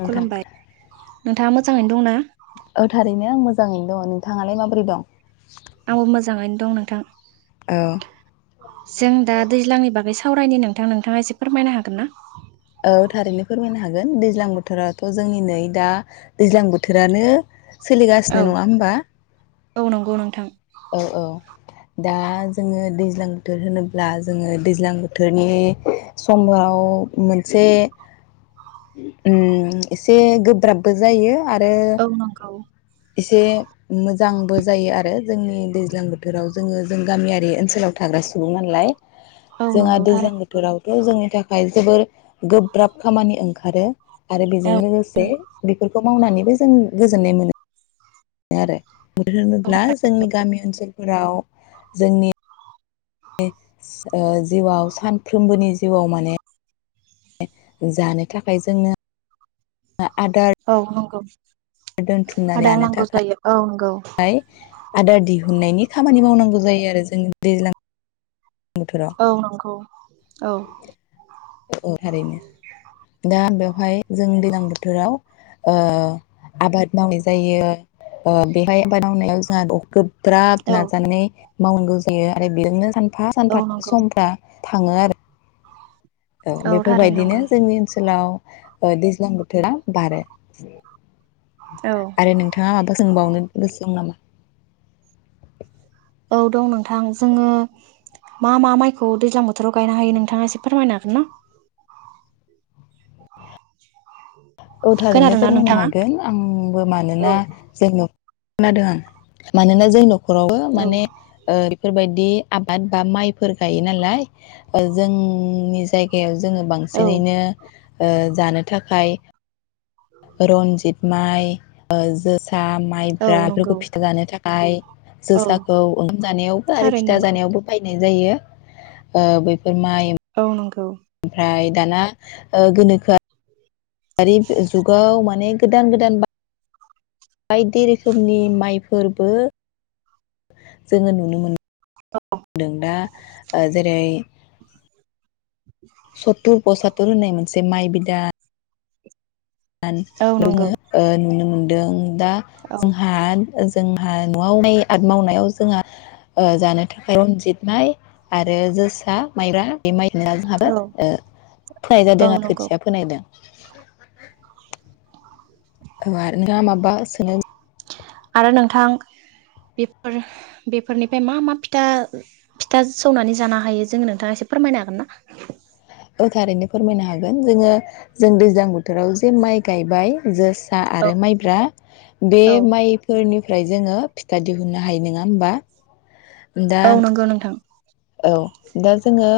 नोंथां खुलुमबाय नोंथाङा मोजाङैनो दंना? जाङैनो दङ नोंथाङालाय माब्रै दं? आंबो मोजाङैनो दं नोंथां। औ जों दा दैज्लांनि बागै सा सावरायनि नोंथां नोंथाङा एसे फोरमायनो हागोन ना? गोन दैज्लां बोथोराथ' जोंनि नै दा दैज्लां बोथोरानो औ सोलिगासिनो नङा होमबा? औ नंगौ नोंथां। औ औ दा जोङो दैज्लां बोथोर होनोब्ला जोङो दैज्लां बोथोरनि समाव मोनसे उम एसे गोब्राबबो जायो। आरो औ नंगौ। एसे मोजांबो जायो आरो जोंनि दैज्लां बोथोराव जोङो जों गामियारि ओनसोलाव थाग्रा सुबुं नालाय। औ जोंहा नंगौ दैज्लां थारैनो नंगौ बोथोरावथ' जोंनि थाखाय जोबोर गोब्राब खामानि ओं खारो आरो औ बेजों लोगोसे बिफोरखौ मावनानैबो जों गोजोननाय मोनो आरोे मोन होनोब्ला जोंनि गामि ओनसोल फोराव जोंनि [inaudible] ओ जिउआव सानफ्रोमबोनि जिउआव माने [inaudible] जानो थाखाय जोंनो आदार औ नोंगौ। [inaudible] आदार नांगौ जायो औ नंगौ। आय आदार दिहुननायनि खामानि मावनांगौ जायो आरो जों दैज्लां बोथोराव औ नंगौ। औ। अ अ थारैनो दा बेयाव हाय जों दैज्लां बोथोराव ओ आबाद मावनाय जायो ओ बेहाय आबाद मावनायाव जोंहा [unintelligible] गोब ब्राब औ नाजाने मावनांगौ जायो आरो बेनिनो सान फा औ सानफा नंगौ समफ्रा थाङो आरो। औ थारैनो बेफोरबायदिनो नंगौ जोंनि ओनसोलाव ओ दैज्लां बोथोरा बारो। औ आरो नोंथाङा माबा सोंबावनो? [unintelligible] औ दं नोंथां जोङो मा-मा माइखौ दैज्लां बोथोराव गायनो हायो नोंथाङा एसे फोरमायनो हागोन ना? औ थारैनो खोनादोंना फोरमायनो नोंथाङा? हागोन आंबो औ मानोना जोंयो खोनादों आं मानोना जों न' खरावबो औ माने ओ बेफोरबाय दि आबाद बा माइफोर गायो नालाय ओ जोंनि जायगायाव जोङो औ बांसिनैनो ओ जानो थाखाय रनजित माइ ओ जोसा आ औ माइब्रा बेफोरखौ नंगौ फिथा जानो थाखा आय औ जोसाखौ ओंखाम जानायावबो आरो थारैनो फिथा नंगौ जानायावबो बाय यनाय जायो ओ बैफोर माइ औ नंगौ । बाय दाना ओ गोनोखोआ गारिब जुगाव माने गोदान गोदान बा बायदि रोखोमनि माइफोरबो जोङो नुनो मोन दों दा ओ जेरै सत्तुर पसात्तुर होननाय मोनसे माइ बिदा आन औ नंगौ बुङो ओ नुनो मोन दों दा औ जोंहा जोंहा न'आवै आथ मावनायाव जोंहा ओ जानो थाखाय रनजित माइ आरो जोसा माइरा बे माइ फेला औ जोंहाबो ओ फोनाय औ जादों ओ नंगौ खोथिया फोनायदों [unintelligible] औ आरो नोंहा माबा सोनो आरो नोंथां बेफोर-बेफोरनिफाय मा मा फिथा फिथा सौनानै जानो हायो जोङो नोंथाङा एसे फोरमायनो हागोनना? ओ थारैनो फोरमायनो हागोन जोङो जों दैज्लां बोथोराव जे माइ गायबाय जास्ट आ औ आरो माइब्रा बे औ माइफोरनि फ्राय जोङो फिथा दिहुननो हायो नोङा होमबा दा औ नोंगो नोंथां औ दा जोङो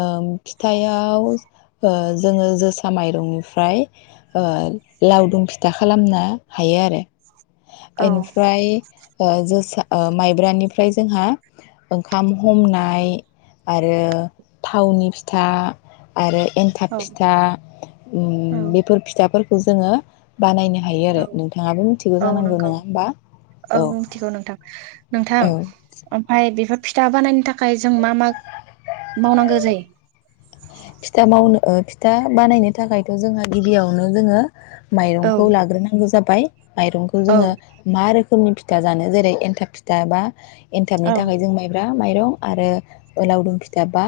ओम फिथायाव ओ जोङो जोसा माइरंनिफ्राय ओ लावदुम फिथा खालामना हायो आरो औ एनिफ्राय बा जोसा ओ माइब्रानिफ्राय जोंहा ओंखाम हमना आय आरो थावनि फिथा आरो एन्थाब औ फिथा औ ओम बेफोर फिथाफोर खौ जोङो बानायनो हायो औ आरो नोंथाङाबो मिथिगौ औ जानांगौ नंगौ नङा होमबा औ मिथिगौ नोंथां नोंथां औ ओमफ्राय बेफोर फिथा बानायनो थाखाय जों मा मा मावनांगो जायो फिथा मावनो ओ फिथा बानायनो थाखायथ' जोंहा गिबियावनो जोङो औ माइरंखौ लाग्रोनांगौ जाब बाय माइरंखौ औ जोङो मा रो खोमनि फिथा जानो जेरै एन्थाब फिथा बा एन्थाबनि औ थाखाय जों माइब्रा माइरं आरो ओ लावदुम फिथाब बा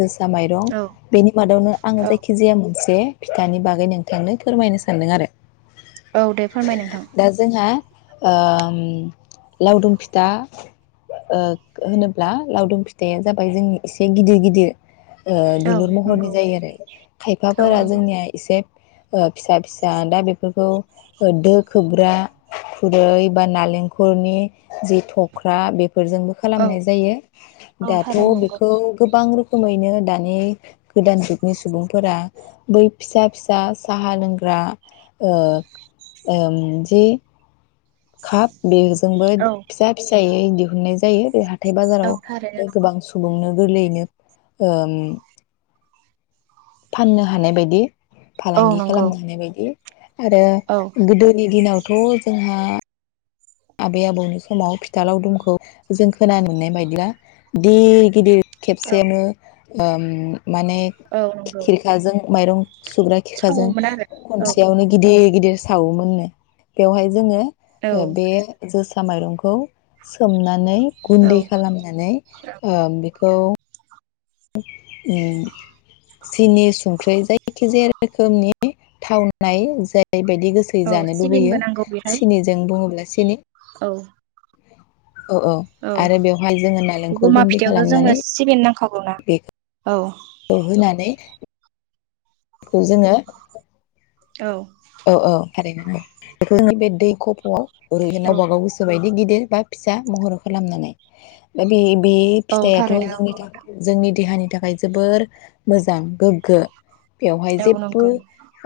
जोसा माइ औ बेनि मादावनो आङो औ जायखिजाया मोनसे ए फिथानि बागै नोंथांनो फोरमायनो सानदों आरो औ दे फोरमाय नोंथां दा जोंहा ओम लावदुम फिथा ओ होनोब्ला लावदुम फिथाया जाबाय जोंनि एसे गिदिर गिदिर, औ दुलुर महरनि नंगौ जायो आरो औ खायफाफोरा नंगौ जोंनिया एसे ओ फिसा फिसा दा बेफोरखौ दो खोबग्रा खुरै बा नालेंखलनि जि थख्रा बे फोरजोंबो औ खालामनाय जायो औ दाथ' थारैनो नंगौ बेखौ गोबां रो खोमैनो दानि गोदान जुगनि सुबुंफोरा बै फिसा फिसा साहा लोंग्रा ओ ओं जि खाब बे जोंबो औ फिसा फिसायै दिहुननाय जायो बे हा थाय औ बाजाराव ओ थारैनो गोबां सुबुंनो गोरलैयैनो ओम फाननो हानाय बायदि औ फालांगि नंगौ खालामनो हानाय बायदि आरो औ गोदोनि दिनाव थ' जोंहा आबै आबौनि समाव फिथा लावदुमखौ जों खोनानो मोननाय बायदिब्ला दे गिदिर औ खेबसेनो, ओं माने औ नंगौ खिरखाजों माइरं सुग्रा खिरखाजों सावोमोन आरो औ खनसेयावनो गिदिर, गिदिर सावोमोननो बेवहाय जोङो, ओ बे औ जोसा माइरंखौ सोमना, नै गुन्दै औ खालामनानै ओ बे दौ [unintelligible] उम सिनि संख्रै जायखिजाया रोखोमनि थावनाय जाय ओरैबायदि गोसोयै औ जानो लुबैयो सिबिनबो नांगौ बेहाय सिनिजों बुङोब्ला सिनि औ औ औ आरो बेवहाय जोङो नालेंखर गमा गुन्दै फिथाइयावथ' जोंनो खालामनानै सिबिन नांखागौना बे औ होनानै, खौ जोङो औ औ औ थारैनो ओं बेखौ जों दै खफ'आव [unintelligible] औ गावबा गाव गोसो बायदि बि गिदिर बा फिसा महर खालामनानै। दा बे बे औ फिथाइयाथ' थारैनो जोंनि नंगौ थाखाय जोंनि देहानि थाखाय जोबोर मोजां गोग्गो। बेवहाय औ जेब्बो नंगौ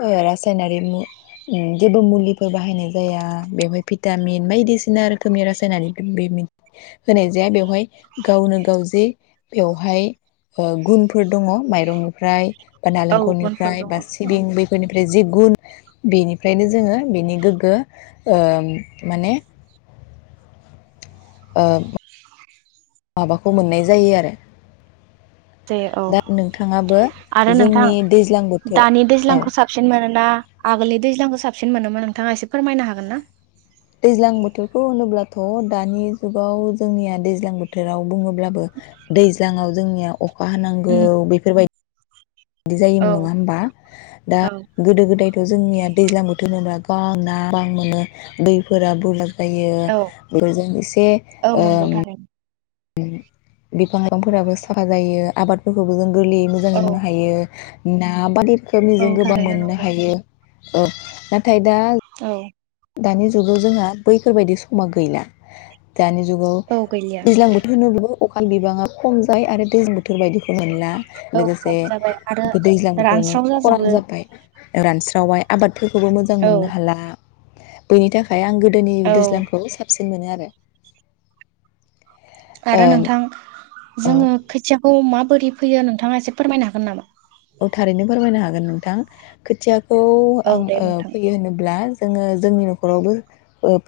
ओ रा सायनारि मु उम जेबो मुलि फोर बाहायनाय जाया बेबाय भिटामिन बायदिसिना रोखोमनि रासायारि होनाय जाया बेवहाय गावनो गाव जे बेवहाय ओ गुनफोर दङ माइरंनिफ्राय बा औ बनफोर नालेंखलनिफ्राय दङ बा औ सिबिं बेफोरनिफ्राय जि गुन बेनिफ्रायनो जोङो बिनि गोग्गो ओं माने ओं माबाखौ मोननाय जायो आरो जे औ दा नोंथाङाबो आरो नोंथां जोंनि दैज्लां बोथोर दानि औ दैज्लांखौ साबसिन मोनोना आगोलनि दैज्लांखौ साबसिन मोनोमोन नोंथाङा एसे फोरमायनो हागोन ना? दैज्लां बोथोरखौ होनोब्लाथ' दानि जुगाव जोंनिया दैज्लां बोथोराव बुङो ब्लाबो दैज्लांआव जोंनियाव अखा हानांगौ उम बैफोरबाय दि औ जायोमोन। नङा होमबा? दा औ गोदो गोदाय जोंनिया दैज्लां बोथोरोबा [unintelligible] बां ना [unintelligible] बां मोनो दैफोरा बुरलाब ओमफ्रायो औ बे [unintelligible] जों एसे औ ओ नंगौ थारैनो बिफां लाइफांफोराबो साफा जायो आबादफोरखौबो गोरलैयै मोजाङै औ मोननो हायो। ना बादि औ रोखोमनिजों गोबां थारैनो मोननो नंगौ हायो। औ खायदा औ दानि जुगाव जोंहा बैफोरबायदि समा गैला। दानि जुगाव औ गैलिया दैज्लां बोथोर [unintelligible] होनो [unintelligible] अखानि बिबाङा खम जाय आरो दैज्लां बोथोर बायदिखौ मोनला । औ लोगोसे खम जाबाय आरो दैज्लां बोथोरावनो रानस्राव खरान जाजोबो जाबाय रानस्रि दावाय आबाद फोरखौबो मोजां औ मोननो हाला। बेनि थाखाय आं गोद गोदोनि औ दैज्लांखौ साबसिन मोनो आरो बे [unintelligible] आरो नोंथां ओ औ जोङो खोथियाखौ माबोरै फैयो नोंथाङा एसे फोरमायनो हागोन नामा? औ थारैनो फोरमायनो हागोन नोंथां खोथिया औ औ आं दे ओ नोंथां फैयो होनोब्ला जोङो जोंनि न'खरावबो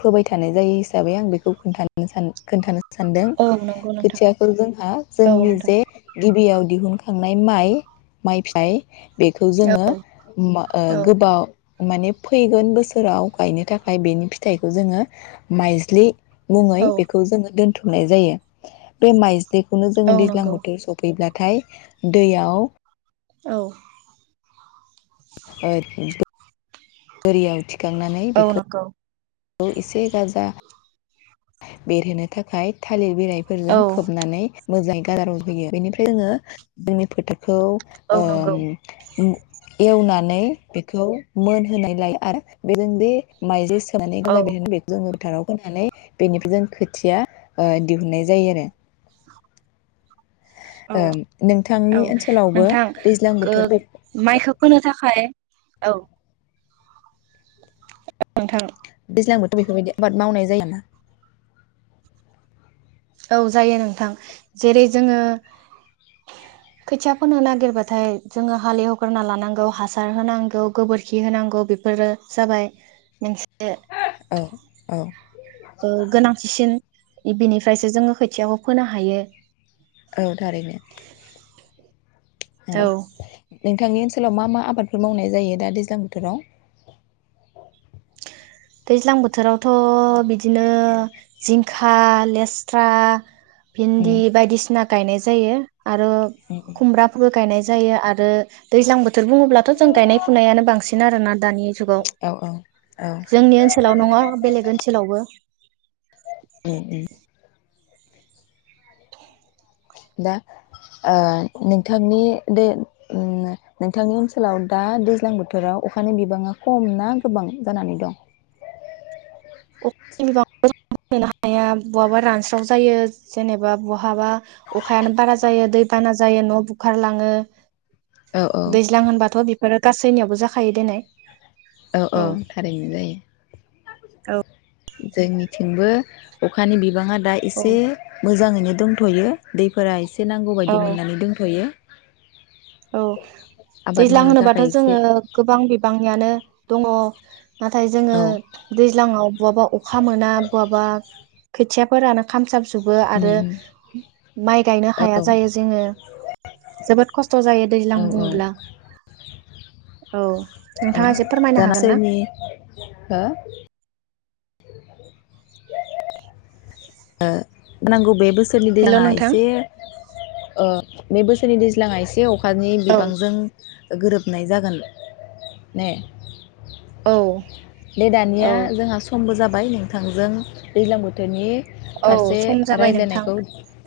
फोबाय थानाय जायो हिसाबै आं बेखौ खोन्थानो सान खोन्थानो स सानदों औ नंगौ नोंथां खोथियाखौ जोंहा औ जोंनि नोंथां जे गिबियाव दिहुनखांनाय माइ माइफ्राय [unintelligible] बेखौ जोङो ओ औ गोबाव माने फैगोन बोसोराव गायनो थाखाय बेनि फिथाइखौ जोङो माइज्लि मुङै औ बेखौ जोङो दोनथ' नाय जायो बे माइ बेखौनो औ जोङो दैज्लां नंगौ बोथोर सफैब्ला नाथाय दैयाव औ [inaudible] बोरै आथि [inaudible] खांनानै औ बेखौ नंगौ औ इसे गाजा बेरहोनो थाखाय थालिर बिलायफोरजों औ खोबनानै मोजाङै गा [inaudible] होयो बेनिफ्राय जोङो जोंनि फोथार खौ औ ओम नंगौ एवनानै बेखौ मोनहोनाय लायो आरो बे जोंदि माइ [inaudible] फोनानै औ गाजा बेरहोना [inaudible] फोथाराव फोनानै बेनिफ्राय जों खोथिया दिहुननाय जायो आरो औ ओम औ नोंथांनि ओनसोलावबो नोंथां दैज्लां बोथोर माइखौ फोनो थाखाय औ नोंथां दैज्लांआवथ' बेफोरबायदि आबाद मावनाय जायो ना औ जायो नोंथां जेरै जोङो खोथिया फोनो नागिरबाथाय जोङो हालेवग्रोना लानांगौ हासार होनांगौ गोबोरखि होनांगौ बेफोरो जाबाय औ औ ओ गोनांथिसिन बिनिफ्रायसो जोङो खोथियाखौ फोनो हायो औ थारैनो औ नोंथांनि ओनसोलाव मा मा आबादफोर मावनाय जायो दा दैज्लां बोथोराव दैज्लां बोथोरावथ' बिदिनो जिंखा लेस्रा उम भिन्दि बायदिसिना गायनाय जायो आरो उम खुमब्रा गायनाय जायो आरो दैज्लां बोथोर बुङोब्लाथ' जों गायनाय फुनायानो बांसिन [inaudible] जुगाव औ औ औ जोंनि ओनसोलाव नङा बेलेग ओनसोलावबो उम उम दा ओ नोंथांनि दे नोंथांनि ओनसोलाव दा दैज्लां बोथोराव अखानि बिबांङा खम ना गोबां जानानै दं अ [unintelligible] नो हाया बहाबा रानस्राव जायो जेनेबा बहाबा अखायानो बारा जायो दै बाना जायो न' बुखारलाङो औ औ दैज्लां होनबाथ' बि फोरो गासैनियावबो जाखायो दनै औ औ थारैनो जायो जोंनिथिंबो अखानि बिबांङा दा औ एसे मोजांङैनो दंथ'यो दैफोरा एसे एसे नांगौ औ बायदि मोननानै दोनथ'यो औ आबाद दैज्लां मावनो होनोबाथ' थाखाय एसे जोंङो गोबां बिबांनियानो दङ नाथाय जोनङो औ दैज्लाङाव बहाबा अखा मोना बहाबा खोथियाफोरानो खामसाम जोबो आरो उम माइ गायनो हाया उम जायो जोंङो जोबोद खस्थ जायो दैज्लां औ औ बुंङोब्ला औ नोंथाङा एसे फोरमायनो दाना हागोन ना सोरनि हो औ ओ नांगौ बेबो हेल' [unintelligible] नोंथां एसे बे बोसोरनि दैज्लांङा एसे अखा अखानि औ बिबांजों गोरोबनाय जागोन ने औ। दे दानिया औ जोंहा समबो जाबाय। माय नोंथांजों दैलां बोथोरनि औ फारसे सम जाबाय नोंथां रायज्लायनायखौ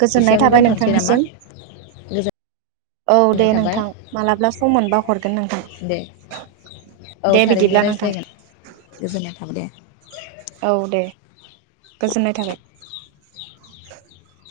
गोजोननाय थाबाय दोन्थ'नोसै नामा नोंथांनिसिम गोजोन। औ दे नोंथां मालाबा सम मोनबा हरगोन दे नोंथां औ दे थारैनो बिदिब्ला नोंथां। औ। औ दे। गोजोननाय थाबाय। [inaudible]